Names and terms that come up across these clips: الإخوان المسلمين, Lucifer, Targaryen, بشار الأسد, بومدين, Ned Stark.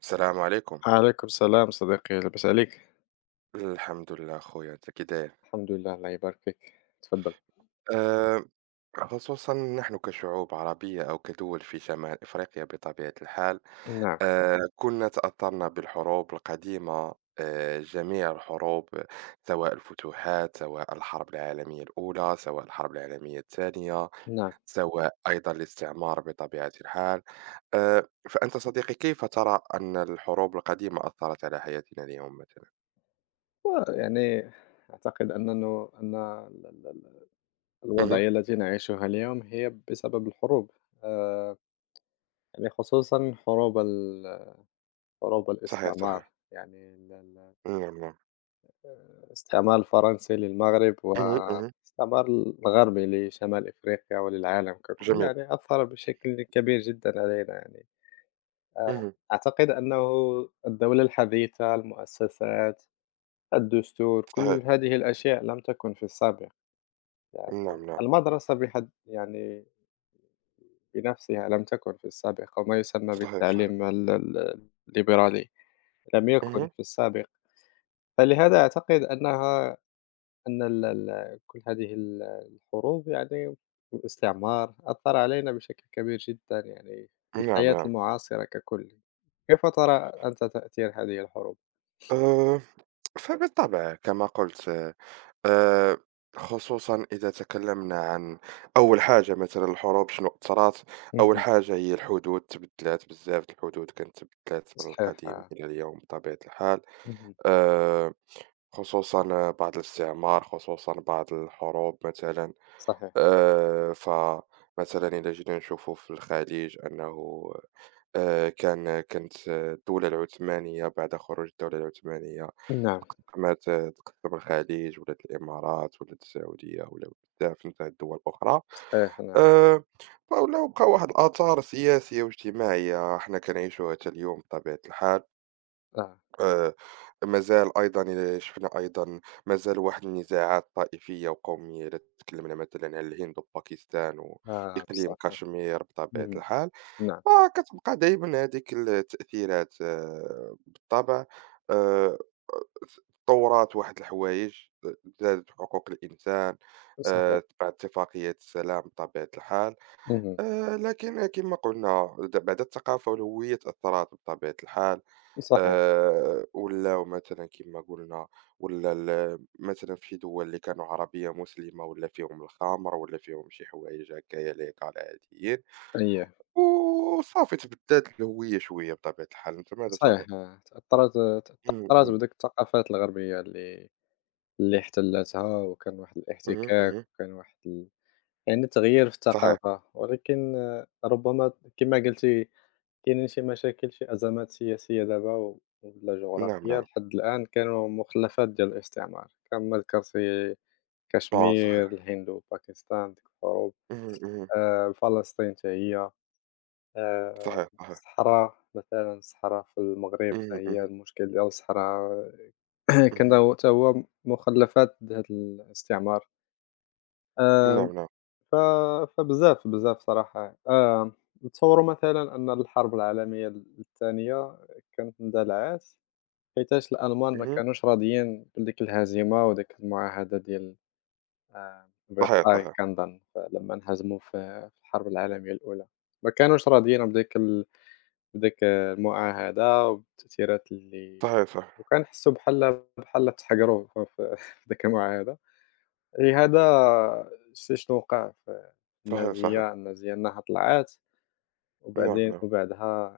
السلام عليكم. عليكم السلام صديقي، لاباس عليك؟ الحمد لله خويا أنت كي داير؟ الحمد لله، الله يبارك فيك، تفضل. آآ خصوصًا نحن كشعوب عربية أو كدول في شمال إفريقيا بطبيعة الحال، نعم، كُنّا تأثّرنا بالحروب القديمة، جميع الحروب سواء الفتوحات، سواء الحرب العالمية الأولى، سواء الحرب العالمية الثانية، نعم. سواء أيضًا الاستعمار بطبيعة الحال. فأنت صديقي كيف ترى أن الحروب القديمة أثّرت على حياتنا اليوم مثلًا؟ ويعني أعتقد أنه أن ال ال ال اهم. الوضعية التي نعيشها اليوم هي بسبب الحروب. آآ، يعني خصوصًا حروب صحيح، الاستعمار، صحيح. يعني ال ال نعم، نعم. الاستعمار الفرنسي للمغرب اهم، اهم، والاستعمار الغربي لشمال أفريقيا وللعالم ككل، جميل، يعني أثّر بشكل كبير جدًا علينا يعني. آآ اهم، أعتقد أنه الدولة الحديثة، المؤسسات، الدستور، صحيح، كل هذه الأشياء لم تكن في السابق، يعني نعم، نعم، المدرسة بحد يعني بنفسها لم تكن في السابق، أو ما يسمى صحيح، صحيح، بالتعليم ال ال الليبرالي لم يكن اهم، في السابق، فلهذا أعتقد أنها أن ال ال كل هذه الحروب يعني والاستعمار أثّر علينا بشكل كبير جدًا يعني في نعم، الحياة نعم، المعاصرة ككل. كيف ترى أنت تأثير هذه الحروب؟ آآ، فبالطبع كما قلت، آآ، خصوصًا إذا تكلمنا عن أول حاجة مثلًا، الحروب شنو أثرت؟ أول اهم، حاجة هي الحدود تبدلات بزاف، الحدود كانت تبدلات من صحيح القديم آه، إلى اليوم بطبيعة الحال، اهم، آآ، خصوصًا بعد الاستعمار، خصوصًا بعد الحروب مثلًا، صحيح، فمثلًا إذا جينا نشوفوا في الخليج أنه كانت الدولة العثمانية، بعد خروج الدولة العثمانية نعم، قامت آه، تقسّم الخليج، ولات الإمارات، ولات السعودية، ولاو بزاف نتاع الدول الأخرى، صحيح نعم، آآ فولاو بقاو واحد الآثار سياسية واجتماعية حنا كنعيشوها حتى اليوم بطبيعة الحال، آه، آآ مازال أيضًا شفنا أيضًا مازال واحد النزاعات طائفية وقومية، إلا تكلمنا مثلًا على الهند وباكستان آه، وإقليم بصح كشمير بطبيعة اهم، الحال. نعم، آه، كتبقى دايمًا هذيك التأثيرات، آه، بالطبع آآ، تطورات واحد الحوايج، آه، زادت حقوق الإنسان، صحيح، بعد اتفاقية السلام بطبيعة الحال، اهم، لكن كما قلنا د بعد الثقافة والهوية تأثرات بطبيعة الحال، صحيح، ولاو مثلًا كما قلنا، ولا ال مثلًا في دول اللي كانوا عربية مسلمة، ولا فيهم الخمر ولا فيهم شي حوايج هكايا ليق على العاديين. أييه، وصافي تبدّلت الهوية شوية بطبيعة الحال، أنت ماذا صحيح تظن؟ آه، تأثّرت إمم، تأثّرت إمم، بهذيك الثقافات الغربية اللي اللي احتلتها، وكان واحد اهم، الاحتكاك، اهم، وكان واحد ال يعني تغيير في صحيح، الثقافة. ولكن آه، ربما كما قلتِ، كاينين شي مشاكل، شي أزمات سياسية دابا ولا نعم، جغرافية نعم، لحد الآن، كانوا مخلّفات ديال الاستعمار، كما ذكرتِ آه كشمير، صحيح، الهند وباكستان ديك الحروب. اهم، اهم، فلسطين حتى هي، صحيح، صحيح، الصحرا مثلًا، الصحرا في المغرب حتى اهم، هي، اهم، المشكل ديال الصحرا كان اهم، هو، حتى هو مخلّفات د هاد الاستعمار. آآ نعم، نعم، ف فبزاف صراحة. نتصوّروا مثلًا أن الحرب العالمية التانية كانت اندلعات حيتاش الألمان ما اهم، كانوش راضيين بديك الهزيمة وديك المعاهدة ديال آآ صحيح، versailles صحيح، كنظن. فلمّا انهزموا في الحرب العالمية الأولى، ما كانوش راضيين بديك المعاهدة وبالتأثيرات اللي صحيح، صحيح، وكنحسّوا بحال تحقروا في ديك المعاهدة. لهذا شتي شنو وقع في صحيح، صحيح، النازية، النازية أنها طلعت نعم، وبعدين نعم، وبعدها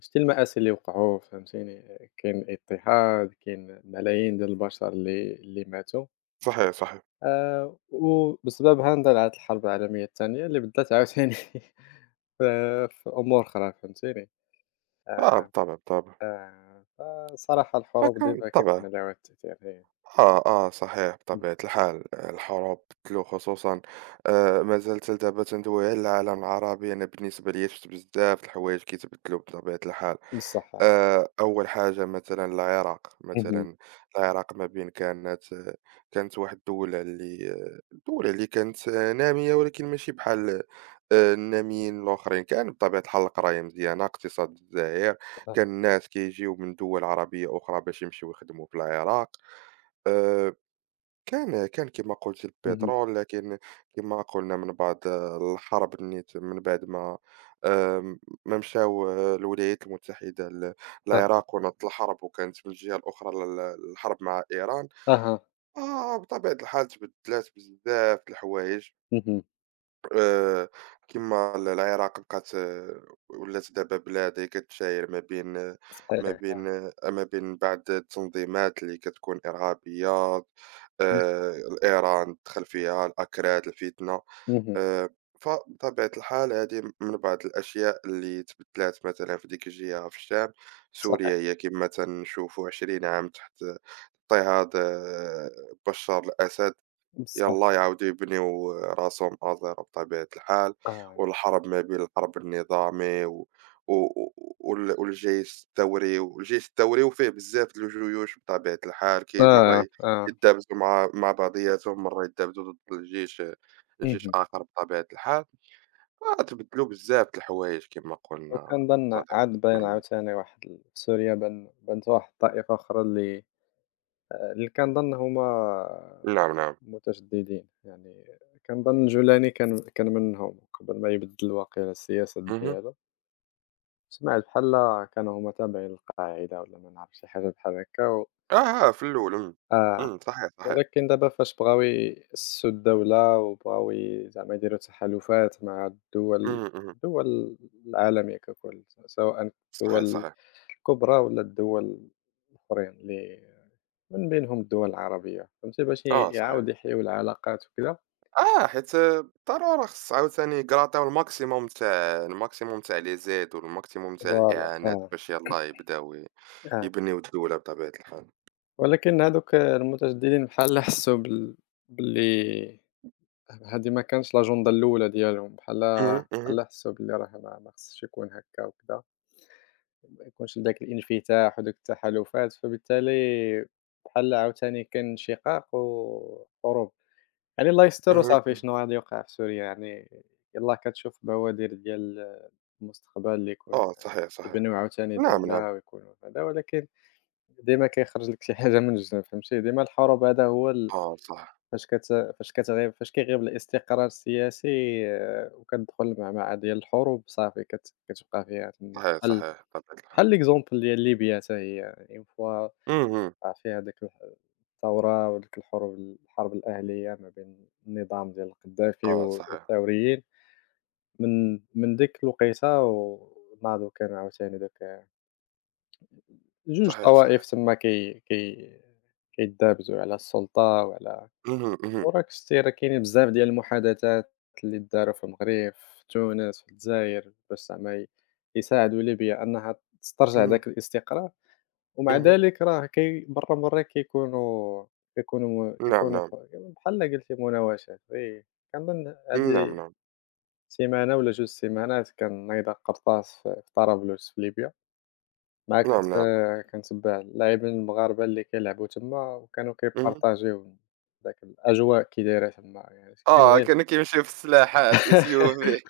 شتي المآسي اللي وقعوا، فهمتيني، كاين اضطهاد، كاين ملايين ديال البشر اللي ماتوا. صحيح، صحيح، وبسبب ها اندلعت الحرب العالمية الثانية اللي بدّات عاوتاني ف في أمور أخرى فهمتيني. آه بالطبع، بالطبع، فصراحة الحروب فكان ديما بالطبع، كيكون لها واحد التأثير، إيه. آه، آه صحيح إمم، بطبيعة الحال، آه، الحروب تبدلوا خصوصًا ما زالت دابا تندوي على العالم العربي. أنا بالنسبة ليا شُفت بزاف د الحوايج كيتبدلوا بطبيعة الحال. بصح آه، أول حاجة مثلًا العراق، اهم، مثلًا العراق ما بين كانت واحد الدولة اللي كانت نامية، ولكن ماشي بحال الناميين الآخرين، كان بطبيعة الحال القراية مزيانة، اقتصاد الجزائر، كان أها، الناس كيجيو من دول عربية أخرى باش يمشيو يخدموا في العراق، آآ كان كما قُلت اهم، البترول، لكن كما قُلنا من بعد آه، الحرب نيت من بعد ما آمم، ما مشاو آه، الولايات المتحدة ل آه، للعراق، ونَضَّت الحرب وكانت من الجهة الأخرى ال الحرب مع إيران، أها، آه بطبيعة الحال تبدّلات بزاف د الحوايج. اهم، آآ كيما ال العراق بقات آه، ولات دابا بلاد هي كتشاير ما بين آه، صحيح ما آه، بين آه، ما بين بعض التنظيمات اللي كتكون إرهابية، بصح، الإيران دخل فيها، الأكراد، الفتنة، اهم، آآ فبطبيعة الحال هذه من بعض الأشياء اللي تبدلات مثلًا في ديك الجهة في الشام، صحيح، سوريا هي كيما تنشوفوا 20 عام تحت اضطهاد آه، بشار الأسد. بصح، يلاه يعاودوا يبنيو راسهم من الزيرو بطبيعة الحال، آه، والحرب ما بين الحرب النظامي و وال والجيش الثوري، والجيش الثوري وفيه بزاف د الجيوش بطبيعة الحال، كاين آه، مرة آه، يتدابزوا مع بعضياتهم، مرة يتدابزوا ضد الجيش جيش اهم، آخر بطبيعة الحال، وتبدلوا بزاف د الحوايج كما قلنا وكنظن صديقي. عاد باين اهم. عاوتاني واحد ال في سوريا بانت واحد الطائفة أخرى اللي آه، اللي كنظن هُما نعم، نعم. متجددين، يعني كنظن جولاني كان منهم قبل ما يبدّل واقيلا السياسات اهم. ديالو. سمعت بحال كانوا هُما تابعين القاعدة والّا ما نعرف شي حاجة بحال هاكا، و آه، آه، في الأول، إمم. آه، إمم، صحيح، صحيح. ولكن دابا فاش بغاو يأسسوا الدولة وبغاو ي زعما يديروا تحالفات مع الدول اهم، اهم. الدول العالمية ككل، سواء صحيح، الدول صحيح. الكبرى والّا الدول الآخرين اللي من بينهم الدول العربية، فهمتي، باش آه، صحيح. يعاودوا يحيوا العلاقات وكذا. آه، حيت بالضرورة خص عاوتاني يقراطيو الماكسيموم تاع الماكسيموم تاع لي زيد والماكسيموم تاع فوالا الإعانات آه، باش يلاه يبداو ي آه. يبنيو الدولة بطبيعة الحال. ولكن هادوك المتجددين بحال حسّوا بال باللي هادي ما كانتش الأجندة الأولى ديالهم، اهم، اهم، بحال حسّوا باللي راه ما خصش يكون هاكا وكذا، ما يكونش داك الانفتاح ودوك التحالفات. فبالتالي بحال عاوتاني كان انشقاق وحروب، يعني الله يستر. اهم، وصافي اهم. شنو غادي يوقع في سوريا يعني، يلاه كتشوف بوادر ديال المستقبل اللي يكون، آه، صحيح، صحيح. يبنيو عاوتاني نعم، نعم. دولة ويكونوا هذا، ولكن ديما كيخرج لك شي حاجة من الجنب فهمتي. ديما الحروب هذا هو ال آه، صح. فاش كت كتغيب فاش كيغيب الاستقرار السياسي آه، وكتدخل المعمعة ديال الحروب، صافي كتبقى فيها تما. صحيح، صحيح، بطبيعة بحال الحال. ليكزومبل ديال ليبيا، حتى هي اون فوا اهم. وقع فيها داك الح الثورة وديك الحروب، الحرب الأهلية ما بين النظام ديال القدّافي آه، صحيح. والثوريين. من من ديك الوقيتة وناضوا، كانوا عاوتاني دوك جوج صحيح، صحيح. طوائف تما كي كي كيدابزو على السلطة وعلى، اهم، اهم، وراك شتي راه كاينين بزاف ديال المحادثات اللي داروا في المغرب، في تونس، في الجزائر، باش زعما يساعدوا ليبيا أنها تسترجع اهم، داك الاستقرار. ومع اهم. ذلك راه كي مرّة كيكونوا كيكونوا نعم، كيكونوا نعم. ح بحال قلتي مناوشات كنظن نعم، هذه نعم. سيمانة ولا جوج سيمانات كان نايضة قرطاس في طرابلس في ليبيا. مع كنت نعم، نعم. كنتبّع اللاعبين المغاربة اللي كيلعبوا تما وكانوا اهم. كيبارطاجيو داك الأجواء كي دايرة تما، يعني اش كاين آه، غير كانوا كيمشيو في السلاحات الإثيوبي.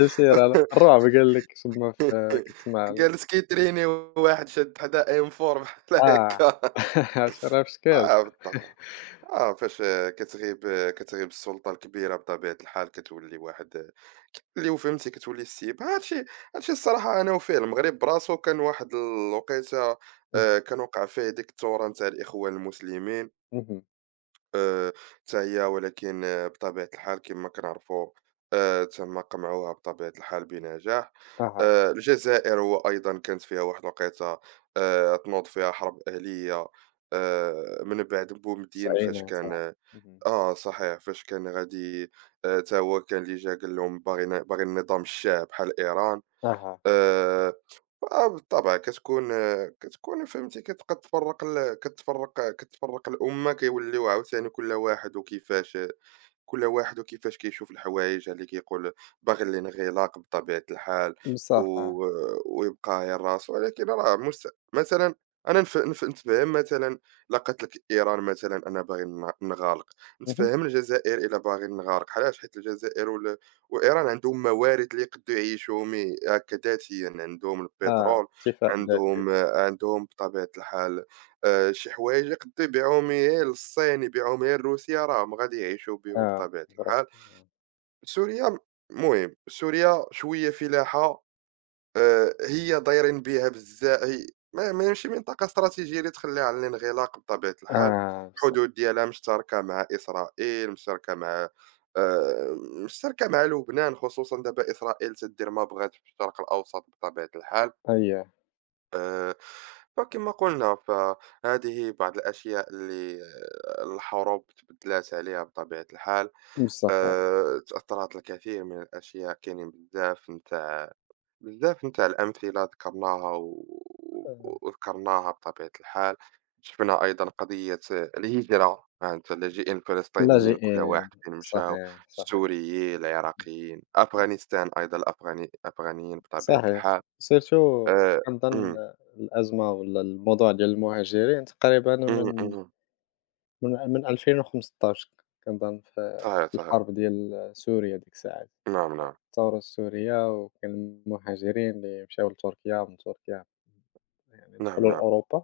الشيرة ال الرعب قال لك تما في كتسمع ال جالس كيتريني وواحد شاد حدا M4 بحال آه، هكا. شرف شكال. آه بالطبع، آه فاش آه، كتغيب آه، كتغيب السلطة الكبيرة بطبيعة الحال، كتولي واحد آه، اللي هو فهمتي كتولي السيب. هادشي هادشي الصراحة أنا وفيه المغرب براسو كان واحد الوقيتة اهم، كان وقع فيه ديك الثورة نتاع الإخوان المسلمين، اهم، آآ، حتى هي ولكن آه، بطبيعة الحال كما كنعرفوا تم قمعها بطبيعة الحال بنجاح. أها، الجزائر وأيضًا كانت فيها واحد الوقيتة تنوض فيها حرب أهلية، من بعد بومدين فاش التسعينات كان آه، آه، اهم، اه صحيح، فاش كان غادي تا هو كان اللي جا قال لهم باغينا باغي النظام الشاه بحال إيران. أها، آآ، فبالطبع كتكون كتكون فهمتِ كت كتفرّق ال كتفرّق كتفرّق الأمة، كيوليو عاوتاني كل واحد وكيفاش كل واحد وكيفاش كيشوف الحوايج اللي كيقول باغي الانغلاق بطبيعة الحال بصح آه، و... ويبقى على راسو، ولكن راه مست... مثلا انا نف... نف... نتفهم مثلا، لقت لك ايران مثلا انا باغي ن- نغالق، اهم، نتفهم الجزائر الا باغي نغالق علاش حيت الجزائر وال... وايران عندهم موارد اللي يقدروا يعيشوا مي هكا ذاتيا، عندهم آه، البترول، اكتفاء ذاتي عندهم بطبيعة الحال شي حوايج يقدّروا يبيعوهم يا للصين، يبيعوهم يا لروسيا، راهم غادي يعيشوا بيهم آه، بطبيعة فري الحال. آه، سوريا المهم، سوريا شوية فلاحة هي دايرين بها بزا هي ما ماشي منطقة استراتيجية اللي تخليها على الانغلاق بطبيعة الحال، آه، بصح الحدود ديالها مشتركة مع إسرائيل، مشتركة مع آآ مشتركة مع لبنان، خصوصًا دابا إسرائيل تدير ما بغات في الشرق الأوسط بطبيعة الحال. أييه، آآ، فكما قُلنا فهذه بعض الأشياء اللي آه، الحروب تبدّلات عليها بطبيعة الحال، بصح تأثّرات الكثير من الأشياء، كاينين بزاف نتاع بزاف نتاع الأمثلة ذكرناها و آه، وذكرناها بطبيعة الحال، شفنا أيضًا قضية آه، الهجرة عن اللاجئين الفلسطينيين كل اللاجئين واحد فين مشاو، صحيح، صحيح. السوريين، العراقيين، أفغانستان أيضًا الأفغاني الأفغانيين بطبيعة صحيح. الحال. سيرتو آآ كنظن إمم، الأزمة والّا الموضوع ديال المهاجرين تقريبًا إمم، من إمم. من من 2015 كنظن في صحيح، صحيح. الحرب ديال سوريا ديك الساعات، نعم، نعم. الثورة السورية، وكان المهاجرين اللي مشاو لتركيا ومن تركيا يعني نعم، دخلوا نعم. لأوروبا.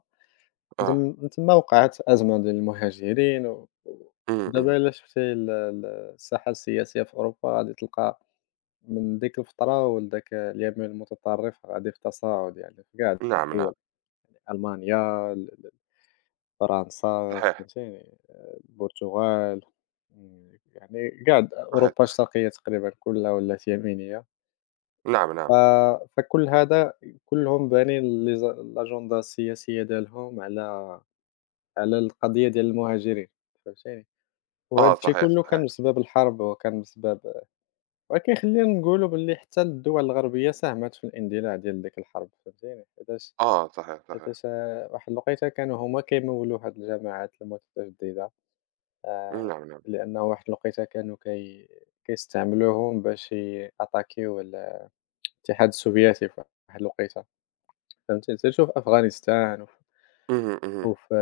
آه. من تما وقعت أزمة ديال المهاجرين إمم، ودابا إمم. إلا شفتي ال ال الساحة السياسية في أوروبا غادي تلقى من ديك الفترة ولداك اليمين المتطرف غادي في تصاعد، يعني في كاع نعم، نعم. الدول. ألمانيا، ال ال فرنسا، صحيح، فهمتيني، البرتغال، إمم، يعني كاع أوروبا صحيح. الشرقية تقريبا كلها ولات يمينية. نعم، ف نعم. فكل هذا، كلهم بانين لي ز الأجندة السياسية ديالهم على على القضية ديال المهاجرين، فهمتيني. وهذا آه، الشيء صحيح، كله كان صحيح. بسبب الحرب وكان بسبب، ولكن خلّينا نقولوا باللي حتى الدول الغربية ساهمت في الاندلاع ديال ديك الحرب، فهمتيني. حيتاش آه، صحيح، صحيح. حيتاش آه، واحد الوقيتة كانوا هُما كيمولوا هاد الجماعات المتجددة. آآ نعم، نعم. لأن واحد الوقيتة كانوا كيستعملوهم باش يأتاكيو الاتحاد السوفيتي في واحد الوقيتة، فهمتي. حتى شوف أفغانستان اهم، اهم. وفي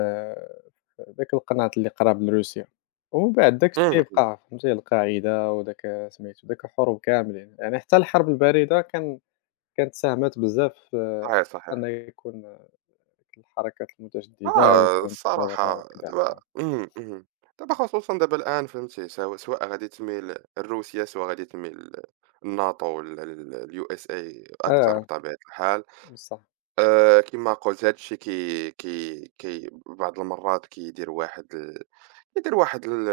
داك القناط اللي قراب لروسيا، ومن بعد داك الشي إمم، إمم. بقى فهمتي القاعدة وداك سميتو داك الحروب كاملين. يعني حتى الحرب الباردة كان كانت ساهمت بزاف في صحيح، أن صحيح. يكون الحركات المتجددة آه، ويكون الثورة الصراحة وكذا دابا آه. إمم، إمم. دابا خصوصًا دابا الآن فهمتي، سو سواء غادي تميل لروسيا، سواء غادي تميل للناتو ولا لل لUSA أكتر آه بطبيعة الحال. بصح، كيما قُلت هاد الشي كي كي كي بعض المرات كيدير واحد ال يدير واحد ال-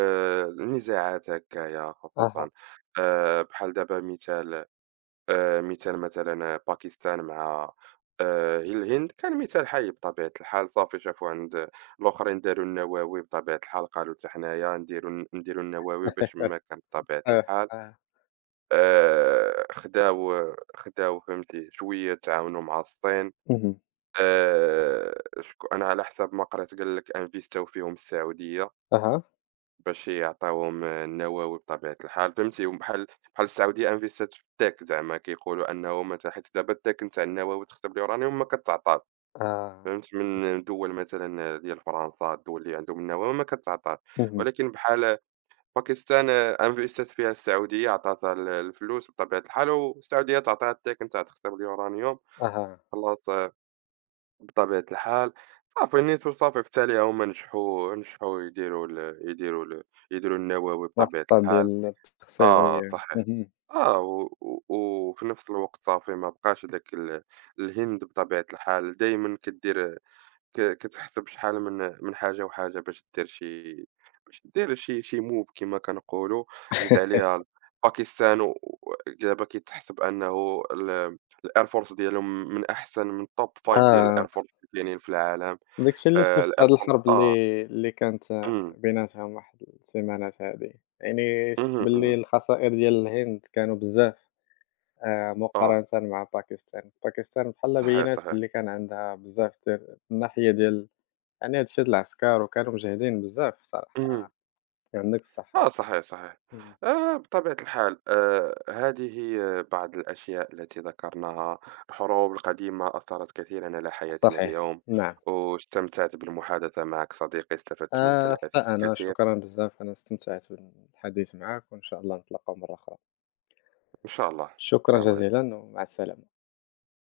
النزاعات هكايا أها خصوصا آه، بحال دابا مثال آه، مثال مثلا آه، باكستان مع آه، الهند كان مثال حي بطبيعة الحال، صافي شافوا عند الآخرين داروا النووي بطبيعة الحال، قالوا حتى حنايا نديروا نديروا النووي باش ما كان بطبيعة صحيح الحال. آه، آه، خداو خداو فهمتي شوية تعاونوا مع الصين، اهم، آه، شكو- أنا على حسب ما قرأت قال لك انفيستاو فيهم السعودية أها، باش يعطاوهم النووي بطبيعة الحال، فهمتِ، هُم بحال بحال السعودية أنفستات في التاك، زعما كيقولوا أنه مثلًا حيت دابا التاك نتاع النووي تخطيب اليورانيوم ما كتعطاش، آه. فهمت، من دول مثلًا ديال فرنسا، الدول اللي عندهم النووي ما كتعطاش، اهم، ولكن بحال باكستان أنفستات فيها السعودية، عطاتها ال الفلوس بطبيعة الحال، والسعودية تعطيها التاك نتاع تخطيب اليورانيوم، أها، خلاص بطبيعة الحال، صافي نيتو صافي، في التالي هُم نجحوا نجحوا يديروا ال يديروا ال يديروا النووي بطبيعة محطة الحال. ديال التخصيب هي، آه صحيح. اهم. آه، و و وفي نفس الوقت صافي ما بقاش هاداك ال الهند بطبيعة الحال دايمًا كدير ك كتحسب شحال من من حاجة وحاجة باش دير شي باش دير شي شي move كما كنقولوا، زيد عليها باكستان و و- دابا كيتحسب أنه ال الair force ديالهم من أحسن من top 5 ديال آه، الair force اللي كاينين في العالم، داك الشي اللي شفت في الair هاد force الحرب آه، اللي كانت إمم، بيناتهم واحد السيمانات هادي، يعني شفت اهم، باللي إمم، الخسائر ديال الهند كانوا بزاف. آه، مقارنة مع باكستان، باكستان بحال صحيح، بينات صحيح. باللي كان عندها بزاف د من الناحية ديال يعني هاد الشي د العسكر، وكانوا مجهدين بزاف الصراحة. اهم. عندك الصح، آه صحيح، صحيح. إمم، بطبيعة الحال هذه آه، بعض الأشياء التي ذكرناها، الحروب القديمة أثّرت كثيرًا على حياتنا صحيح، اليوم، نعم. واستمتعت بالمحادثة معك صديقي، استفدت منك الأ حتى أنا الكثير، شكرًا بزاف، أنا استمتعت بالحديث معاك وإن شاء الله نتلاقاو مرة أخرى. إن شاء الله. شكرًا السلام عليكم. جزيلًا ومع السلامة.